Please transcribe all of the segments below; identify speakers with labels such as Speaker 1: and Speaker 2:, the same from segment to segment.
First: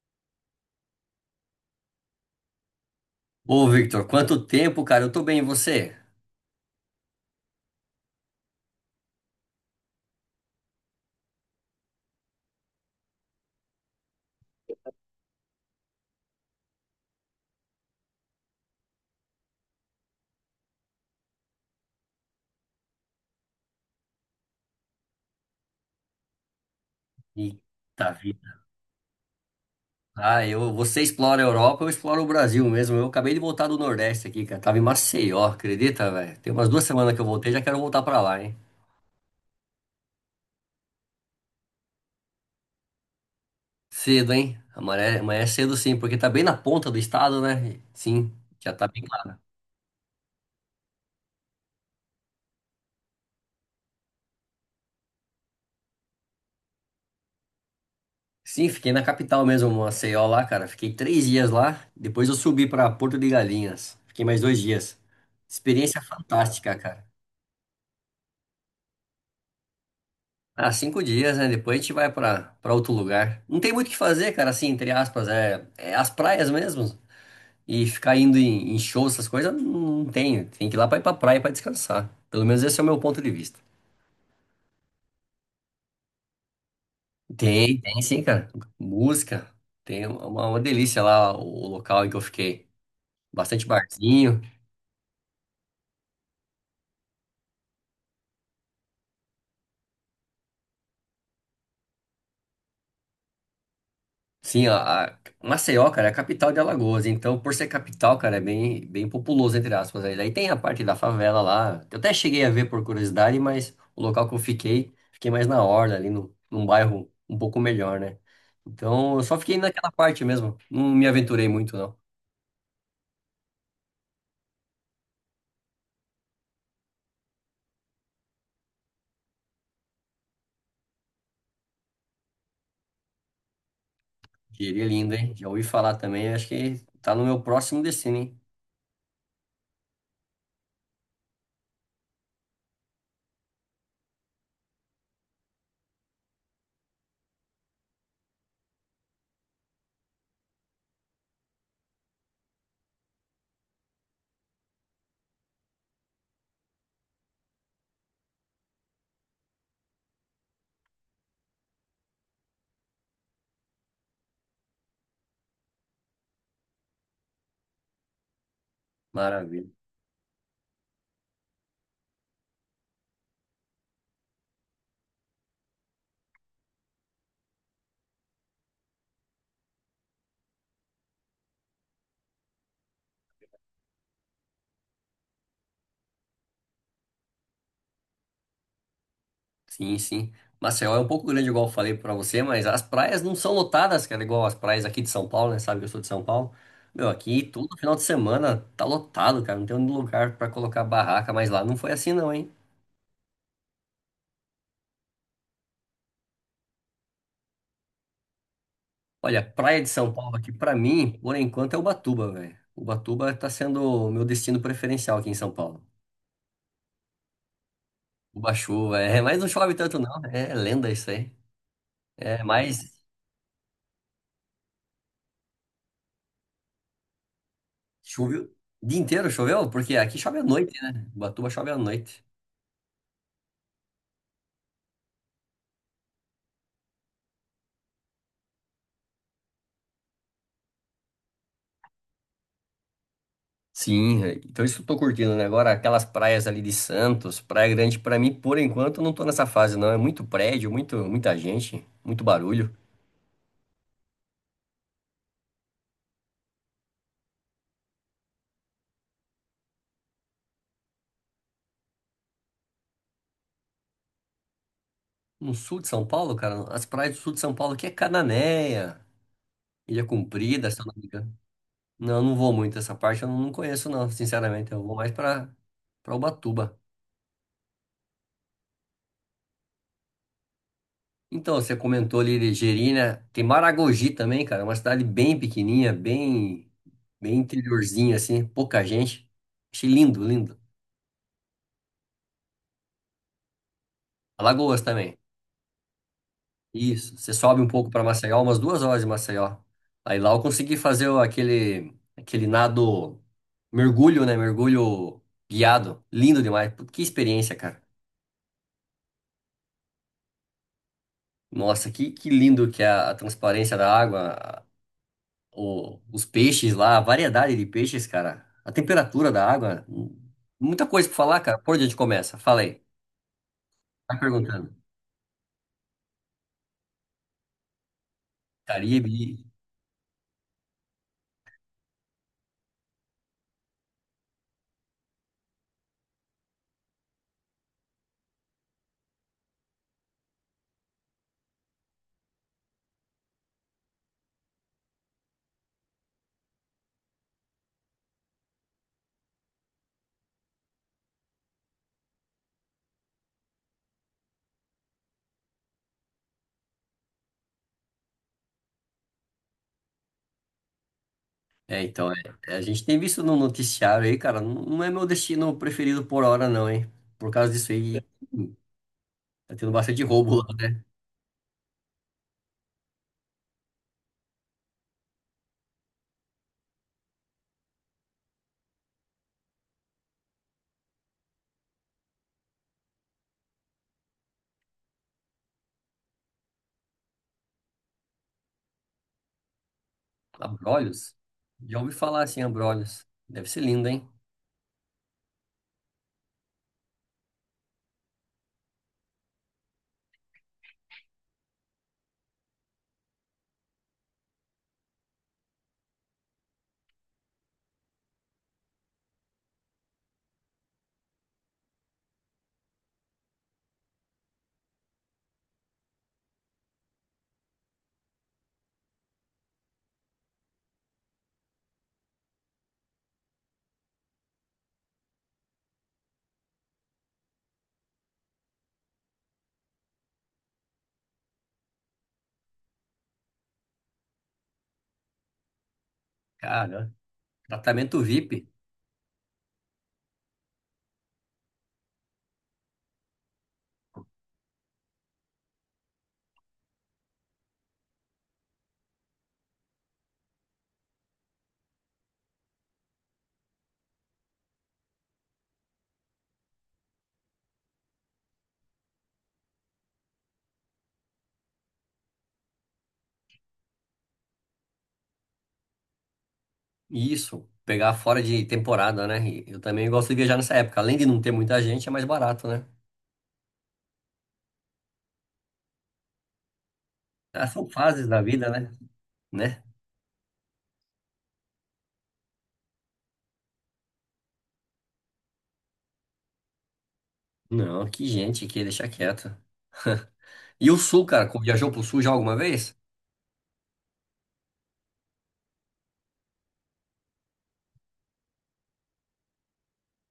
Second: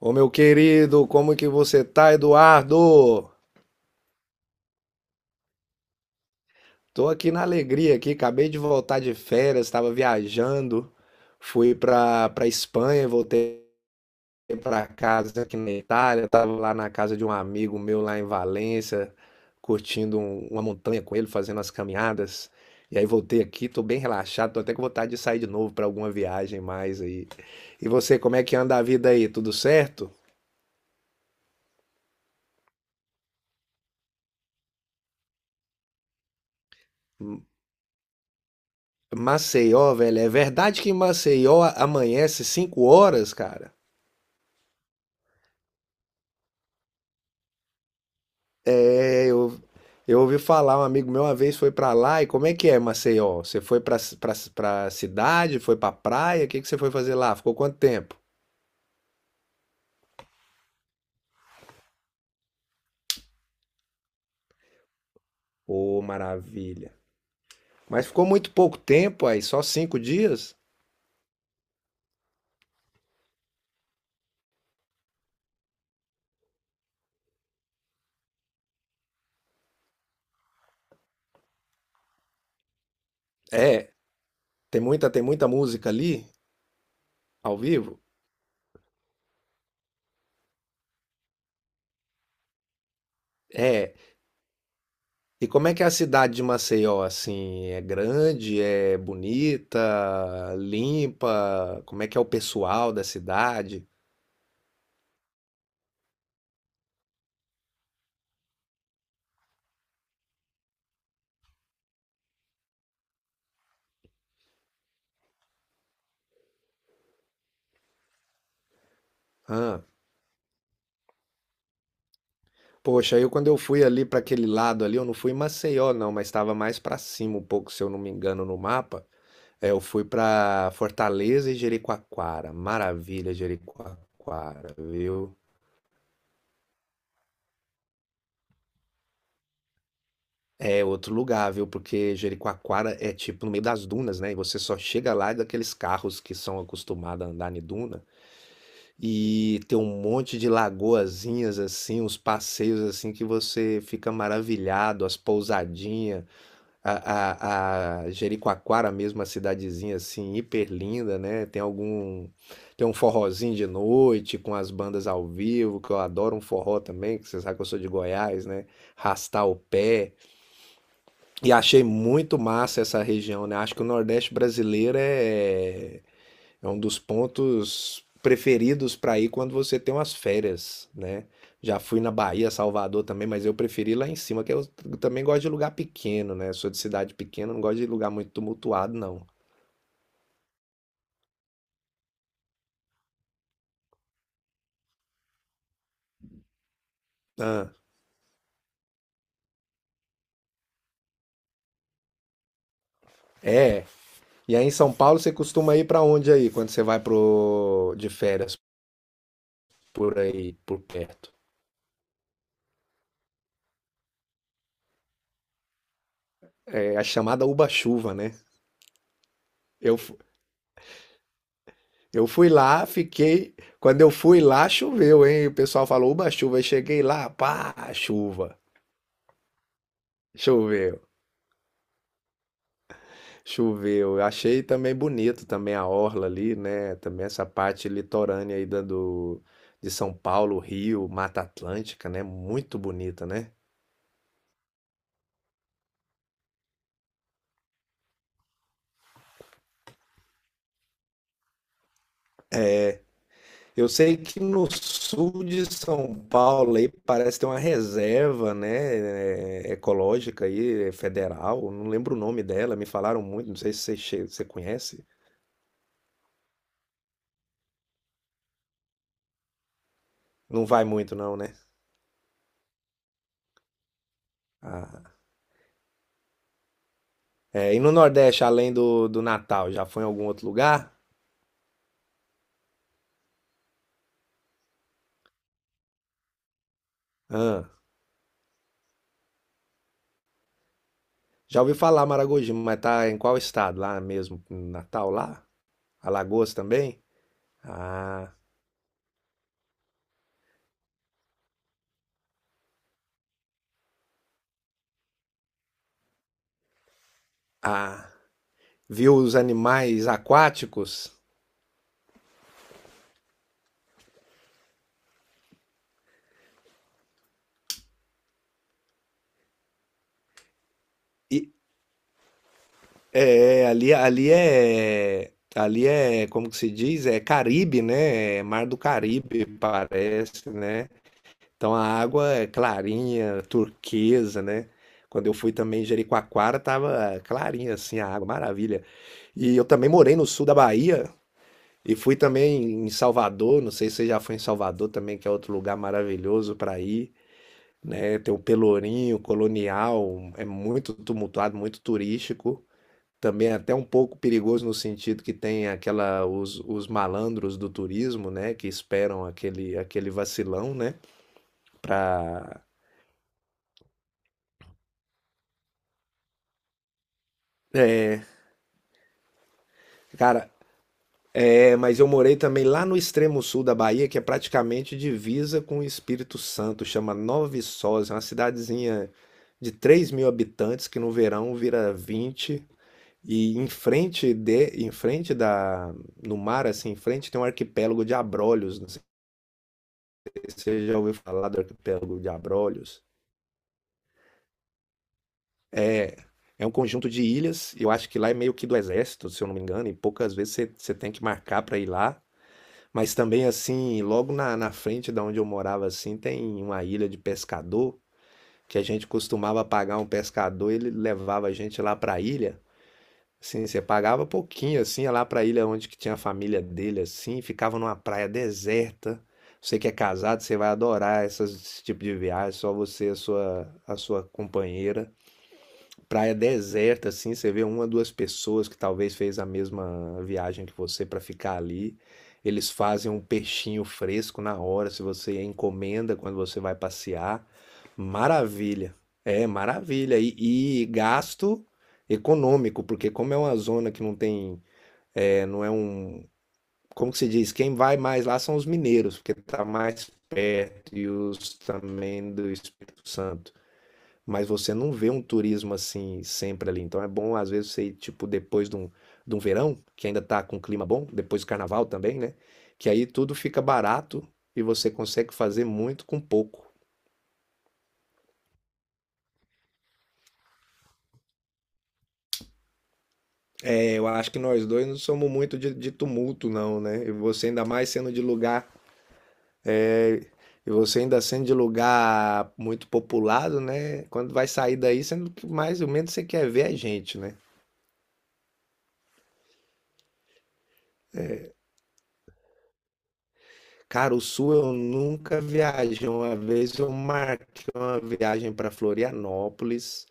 Speaker 1: Ô meu querido, como que você tá, Eduardo?
Speaker 2: Ô, Victor, quanto tempo, cara? Eu tô bem, e você?
Speaker 1: Tô aqui na alegria aqui, acabei de voltar de férias, estava viajando, fui pra para Espanha, voltei pra casa aqui na Itália, tava lá na casa de um amigo meu lá em Valência, curtindo uma montanha com ele, fazendo as caminhadas. E aí voltei aqui, tô bem relaxado, tô até com vontade de sair de novo pra alguma viagem mais aí. E
Speaker 2: Eita
Speaker 1: você, como é que
Speaker 2: vida.
Speaker 1: anda a vida aí? Tudo certo?
Speaker 2: Ah, eu, você explora a Europa, eu exploro o Brasil mesmo. Eu acabei de voltar do Nordeste aqui, cara. Tava em Maceió, acredita, velho? Tem umas duas semanas que eu voltei, já quero voltar pra lá, hein?
Speaker 1: Maceió, velho, é verdade que em Maceió amanhece 5 horas, cara?
Speaker 2: Cedo, hein? Amanhã é cedo sim, porque tá bem na ponta do estado, né? Sim, já tá bem
Speaker 1: É,
Speaker 2: lá.
Speaker 1: eu ouvi falar, um amigo meu uma vez foi pra lá, e como é que é Maceió? Você foi pra cidade, foi pra praia, o que que você foi fazer lá? Ficou quanto tempo?
Speaker 2: Sim, fiquei na capital mesmo, Maceió lá, cara. Fiquei três dias lá, depois eu subi pra Porto de Galinhas. Fiquei mais dois dias. Experiência
Speaker 1: Ô,
Speaker 2: fantástica,
Speaker 1: maravilha.
Speaker 2: cara.
Speaker 1: Mas ficou muito pouco tempo aí, só 5 dias?
Speaker 2: Há cinco dias, né? Depois a gente vai pra para outro lugar. Não tem muito o que fazer, cara, assim, entre aspas. É as praias mesmo. E ficar indo em shows, essas coisas, não tem. Tem que ir lá pra ir pra praia pra descansar. Pelo menos esse é o meu ponto de vista.
Speaker 1: É, tem muita música ali, ao
Speaker 2: Tem,
Speaker 1: vivo?
Speaker 2: tem sim, cara. Música. Tem uma delícia lá o local em que eu fiquei. Bastante
Speaker 1: É,
Speaker 2: barzinho.
Speaker 1: e como é que é a cidade de Maceió, assim? É grande, é bonita, limpa? Como é que é o pessoal da cidade?
Speaker 2: Sim, a Maceió, cara, é a capital de Alagoas. Então, por ser capital, cara, é bem populoso, entre aspas. Aí daí tem a parte da favela lá. Eu até cheguei a ver por curiosidade, mas o local que eu fiquei, fiquei mais na orla, ali no, num bairro um pouco melhor, né? Então, eu só fiquei
Speaker 1: Ah,
Speaker 2: naquela parte mesmo. Não me aventurei muito, não.
Speaker 1: poxa, eu quando eu fui ali para aquele lado ali, eu não fui em Maceió não, mas estava mais para cima um pouco, se eu não me engano, no mapa. É, eu fui para Fortaleza e Jericoacoara. Maravilha, Jericoacoara,
Speaker 2: Diria lindo, hein?
Speaker 1: viu?
Speaker 2: Já ouvi falar também, acho que tá no meu próximo destino, hein?
Speaker 1: É outro lugar, viu? Porque Jericoacoara é tipo no meio das dunas, né? E você só chega lá daqueles carros que são acostumados a andar em duna. E tem um monte de lagoazinhas assim, uns passeios assim que você fica maravilhado, as pousadinhas, a Jericoacoara mesmo, a cidadezinha assim, hiper linda, né? Tem algum, tem um forrozinho de noite com as bandas ao vivo, que eu adoro um forró também, que você sabe que eu sou de Goiás, né? Rastar o
Speaker 2: Maravilha.
Speaker 1: pé. E achei muito massa essa região, né? Acho que o Nordeste brasileiro é um dos pontos preferidos para ir quando você tem umas férias, né? Já fui na Bahia, Salvador também, mas eu preferi lá em cima, que eu também gosto de lugar pequeno, né? Sou de cidade pequena, não gosto de lugar muito tumultuado, não.
Speaker 2: Sim, sim. Maceió é um pouco grande, igual eu falei pra você, mas as praias não são lotadas, cara, igual as praias aqui de São Paulo, né? Sabe que eu sou de São Paulo. Meu, aqui
Speaker 1: Ah,
Speaker 2: todo final de semana tá lotado, cara. Não tem um lugar pra colocar barraca, mas lá não foi assim, não, hein?
Speaker 1: é. E aí em São Paulo você costuma ir para onde aí, quando você vai pro de férias
Speaker 2: Olha, praia de São
Speaker 1: por
Speaker 2: Paulo aqui,
Speaker 1: aí,
Speaker 2: pra
Speaker 1: por
Speaker 2: mim,
Speaker 1: perto?
Speaker 2: por enquanto, é Ubatuba, velho. Ubatuba tá sendo o meu destino preferencial aqui em São Paulo.
Speaker 1: É a chamada Uba-chuva, né?
Speaker 2: Uba-chuva, é, mas não chove
Speaker 1: Eu,
Speaker 2: tanto, não. É lenda isso aí.
Speaker 1: eu
Speaker 2: É,
Speaker 1: fui lá,
Speaker 2: mas
Speaker 1: fiquei. Quando eu fui lá, choveu, hein? O pessoal falou Uba-chuva. Eu cheguei lá, pá,
Speaker 2: choveu.
Speaker 1: chuva.
Speaker 2: O dia inteiro choveu? Porque aqui chove à noite,
Speaker 1: Choveu.
Speaker 2: né? Ubatuba chove à noite.
Speaker 1: Choveu. Eu achei também bonito também a orla ali, né? Também essa parte litorânea aí da do de São Paulo, Rio, Mata Atlântica, né? Muito bonita, né?
Speaker 2: Sim, velho. Então isso que eu tô curtindo, né? Agora, aquelas praias ali de Santos, Praia Grande, pra mim, por enquanto, eu não tô nessa fase, não. É muito prédio, muita gente, muito barulho.
Speaker 1: Eu sei que no sul de São Paulo aí parece ter uma reserva, né, ecológica aí, é federal, não lembro o nome dela, me falaram muito, não sei se você, você conhece.
Speaker 2: No sul de São Paulo, cara, as praias do sul de São Paulo aqui é Cananéia, Ilha
Speaker 1: Não
Speaker 2: Comprida, se
Speaker 1: vai
Speaker 2: eu não me
Speaker 1: muito
Speaker 2: engano.
Speaker 1: não, né?
Speaker 2: Não, eu não vou muito essa parte, eu não conheço, não, sinceramente. Eu vou
Speaker 1: Ah.
Speaker 2: mais pra Ubatuba.
Speaker 1: É, e no Nordeste, além do, do Natal, já foi em algum outro lugar?
Speaker 2: Então, você comentou ali de Gerina, tem Maragogi também, cara, uma cidade bem pequenininha, bem
Speaker 1: Ah.
Speaker 2: interiorzinha, assim, pouca gente. Achei lindo, lindo.
Speaker 1: Já ouvi falar Maragogi, mas tá em qual estado? Lá mesmo, em
Speaker 2: Alagoas
Speaker 1: Natal,
Speaker 2: também.
Speaker 1: lá? Alagoas também?
Speaker 2: Isso. Você sobe um pouco para
Speaker 1: Ah,
Speaker 2: Maceió, umas duas horas de Maceió. Aí lá eu consegui fazer aquele nado, mergulho, né? Mergulho guiado. Lindo demais. Putz, que experiência, cara.
Speaker 1: ah. Viu os animais aquáticos?
Speaker 2: Nossa, que lindo que é a transparência da água, os peixes lá, a variedade de peixes, cara. A temperatura da água. Muita coisa pra falar,
Speaker 1: E,
Speaker 2: cara. Por onde a gente começa? Fala aí.
Speaker 1: ali,
Speaker 2: Tá perguntando.
Speaker 1: ali é, como que se diz? É Caribe, né? É Mar do
Speaker 2: Caribe.
Speaker 1: Caribe, parece, né? Então a água é clarinha, turquesa, né? Quando eu fui também em Jericoacoara, tava clarinha assim a água, maravilha. E eu também morei no sul da Bahia, e fui também em Salvador, não sei se você já foi em Salvador também, que é outro lugar maravilhoso para ir, né? Tem o Pelourinho, Colonial, é muito tumultuado, muito turístico. Também é até um pouco perigoso no sentido que tem aquela os malandros do turismo, né, que esperam aquele vacilão, né,
Speaker 2: É, então, é, a
Speaker 1: para
Speaker 2: gente tem visto no noticiário aí, cara, não é meu destino preferido por hora, não, hein? Por causa disso aí,
Speaker 1: é,
Speaker 2: hum, tá tendo bastante roubo lá.
Speaker 1: cara, é, mas eu morei também lá no extremo sul da Bahia, que é praticamente divisa com o Espírito Santo, chama Nova Viçosa, é uma cidadezinha de 3 mil habitantes que no verão vira 20. E em frente de, em frente da, no mar, assim, em frente tem um arquipélago de Abrolhos. Não sei se você já
Speaker 2: Abrolhos?
Speaker 1: ouviu falar do
Speaker 2: Já ouvi
Speaker 1: arquipélago
Speaker 2: falar
Speaker 1: de
Speaker 2: assim,
Speaker 1: Abrolhos.
Speaker 2: Abrolhos. Deve ser lindo, hein?
Speaker 1: É, é um conjunto de ilhas. Eu acho que lá é meio que do exército, se eu não me engano, e poucas vezes você, você tem que marcar para ir lá. Mas também assim, logo na frente da onde eu morava assim, tem uma ilha de pescador que a gente costumava pagar um pescador, ele levava a gente lá para a ilha. Assim, você pagava pouquinho assim, ia lá para a ilha onde que tinha a família dele assim, ficava numa praia deserta. Você que é casado, você vai adorar esse tipo de viagem, só você e a sua companheira, praia deserta, assim, você vê uma, duas pessoas que talvez fez a mesma viagem que você para ficar ali. Eles fazem um peixinho fresco na hora, se você encomenda quando você vai
Speaker 2: Cara,
Speaker 1: passear.
Speaker 2: tratamento VIP,
Speaker 1: Maravilha. É, maravilha. E gasto econômico, porque como é uma zona que não tem, é, não é um, como que se diz? Quem vai mais lá são os mineiros, porque tá mais perto e os também do Espírito Santo. Mas você não vê um turismo assim sempre ali. Então é bom, às vezes, você ir, tipo, depois de um, verão, que ainda tá com clima bom, depois do carnaval também, né? Que aí tudo fica barato e você consegue fazer muito com pouco.
Speaker 2: isso, pegar fora de temporada, né? E eu também gosto de viajar nessa época. Além de não ter muita gente, é mais barato, né?
Speaker 1: É, eu acho que nós dois não somos muito de tumulto, não, né? E
Speaker 2: Ah,
Speaker 1: você ainda
Speaker 2: são
Speaker 1: mais
Speaker 2: fases
Speaker 1: sendo
Speaker 2: da
Speaker 1: de
Speaker 2: vida,
Speaker 1: lugar.
Speaker 2: né? Né?
Speaker 1: É, e você ainda sendo de lugar muito populado, né? Quando vai sair daí, sendo que mais ou menos você quer ver a gente, né?
Speaker 2: Não, que gente aqui, deixa quieto. E o Sul, cara, viajou pro Sul já alguma vez?
Speaker 1: Cara, o Sul eu nunca viajei. Uma vez eu marquei uma viagem para Florianópolis,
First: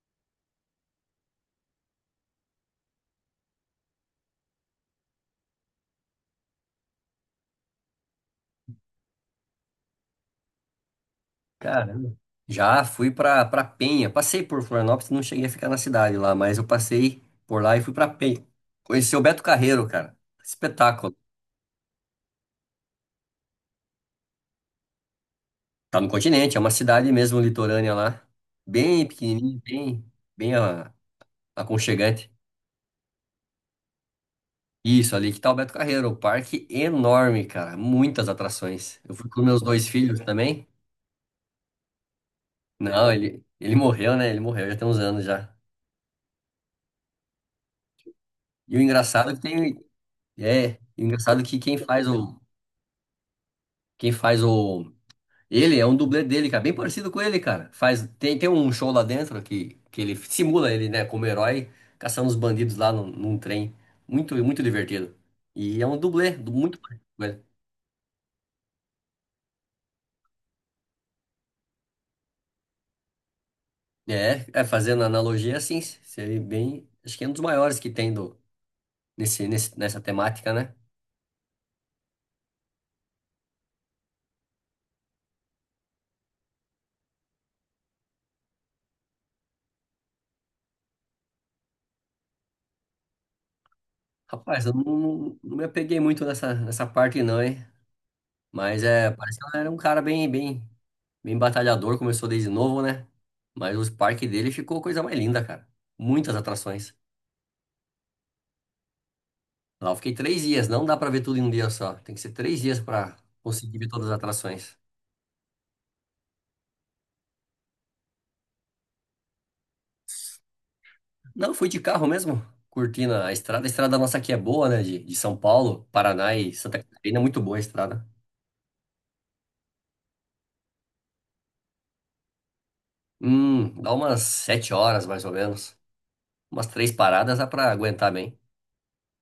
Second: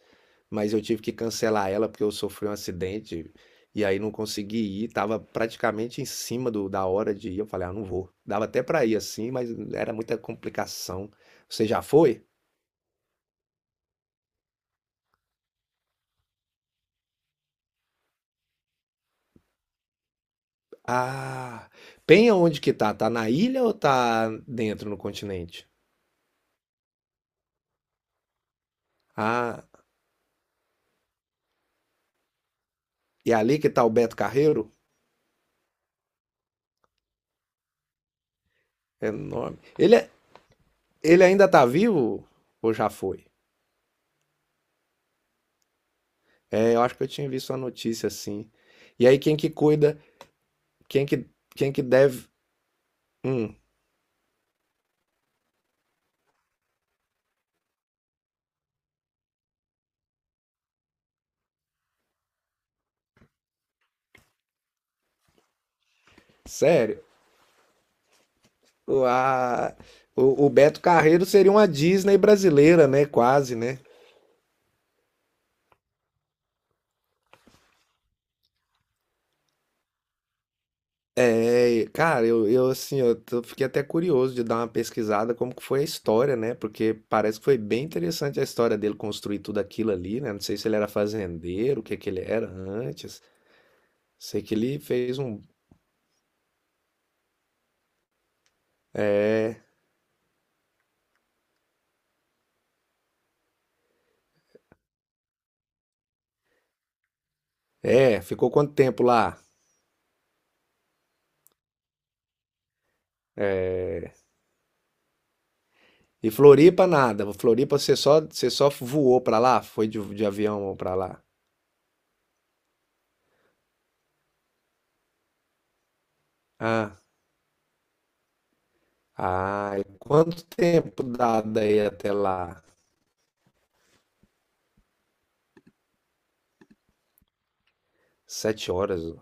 Speaker 1: mas eu tive que cancelar ela porque eu sofri um acidente e aí não consegui ir. Tava praticamente em cima da hora de ir. Eu falei, ah, não vou. Dava até para ir assim, mas era muita complicação. Você já
Speaker 2: Caramba.
Speaker 1: foi?
Speaker 2: Já fui pra Penha. Passei por Florianópolis, não cheguei a ficar na cidade lá, mas eu passei por lá e fui pra Penha. Conheci o Beto Carreiro, cara. Espetáculo.
Speaker 1: Ah, Penha onde que tá? Tá na ilha ou tá dentro no continente?
Speaker 2: Tá no continente, é uma cidade mesmo litorânea lá. Bem pequenininha,
Speaker 1: Ah,
Speaker 2: bem aconchegante.
Speaker 1: e é ali que tá o Beto Carreiro?
Speaker 2: Isso, ali que tá o Beto Carreiro. O parque enorme, cara. Muitas atrações.
Speaker 1: É
Speaker 2: Eu fui com
Speaker 1: enorme.
Speaker 2: meus dois filhos também.
Speaker 1: Ele ainda tá vivo ou já
Speaker 2: Não,
Speaker 1: foi?
Speaker 2: ele morreu, né? Ele morreu já tem uns anos já.
Speaker 1: É, eu acho que eu tinha visto uma notícia assim.
Speaker 2: E o
Speaker 1: E aí
Speaker 2: engraçado é
Speaker 1: quem
Speaker 2: que
Speaker 1: que
Speaker 2: tem.
Speaker 1: cuida,
Speaker 2: É, o
Speaker 1: quem que,
Speaker 2: engraçado é que
Speaker 1: quem
Speaker 2: quem
Speaker 1: que
Speaker 2: faz
Speaker 1: deve.
Speaker 2: o.
Speaker 1: Hum,
Speaker 2: Quem faz o ele é um dublê dele, cara, bem parecido com ele, cara. Faz, tem um show lá dentro que ele simula ele, né, como herói, caçando os bandidos lá num trem. Muito divertido. E é um dublê, muito
Speaker 1: sério,
Speaker 2: parecido com ele.
Speaker 1: o, a- o Beto Carreiro seria uma Disney brasileira, né? Quase, né?
Speaker 2: Fazendo analogia assim, seria bem. Acho que é um dos maiores que tem do, nessa temática, né?
Speaker 1: É, cara, eu assim, eu fiquei até curioso de dar uma pesquisada como que foi a história, né? Porque parece que foi bem interessante a história dele construir tudo aquilo ali, né? Não sei se ele era fazendeiro, o que que ele era antes. Sei que
Speaker 2: Rapaz, eu
Speaker 1: ele fez um.
Speaker 2: não me apeguei muito nessa parte, não, hein? Mas é, parece que ela era um cara bem, bem. Bem batalhador, começou desde novo, né? Mas o parque dele ficou coisa mais linda, cara. Muitas atrações.
Speaker 1: É, ficou quanto tempo lá?
Speaker 2: Lá eu fiquei três dias, não dá pra ver tudo em um dia só. Tem que ser três dias pra conseguir ver todas as atrações.
Speaker 1: E Floripa nada. Floripa você só voou pra lá? Foi de avião pra lá?
Speaker 2: Não, fui de carro mesmo, curtindo a estrada. A estrada nossa aqui é boa, né? De São Paulo, Paraná e Santa
Speaker 1: Ah,
Speaker 2: Catarina, é muito boa a estrada.
Speaker 1: ah, e quanto tempo dá daí até lá?
Speaker 2: Dá umas sete horas mais ou menos. Umas três paradas dá pra aguentar bem.
Speaker 1: 7 horas.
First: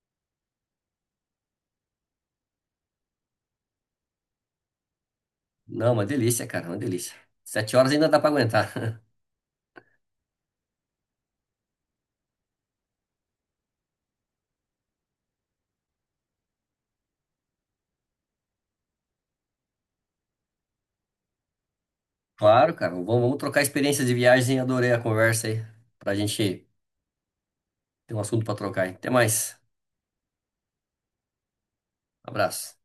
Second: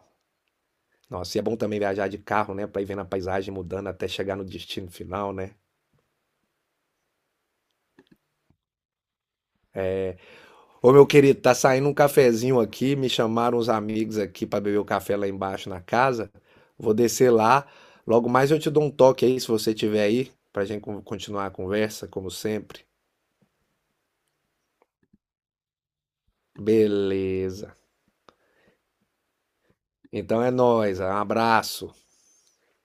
Speaker 1: Nossa, e é bom também viajar de carro, né? Pra ir vendo a paisagem mudando até chegar no destino final, né?
Speaker 2: Não, uma delícia, cara, uma delícia. Sete horas ainda dá pra aguentar.
Speaker 1: Ô, meu querido, tá saindo um cafezinho aqui. Me chamaram uns amigos aqui pra beber o café lá embaixo na casa. Vou descer lá. Logo mais eu te dou um toque aí, se você tiver aí, pra gente continuar a conversa, como
Speaker 2: Claro,
Speaker 1: sempre.
Speaker 2: cara. Vamos trocar experiências de viagem. Adorei a conversa aí. Pra gente
Speaker 1: Beleza.
Speaker 2: ter um assunto pra trocar aí. Até mais.
Speaker 1: Então é nóis, um abraço.
Speaker 2: Abraço.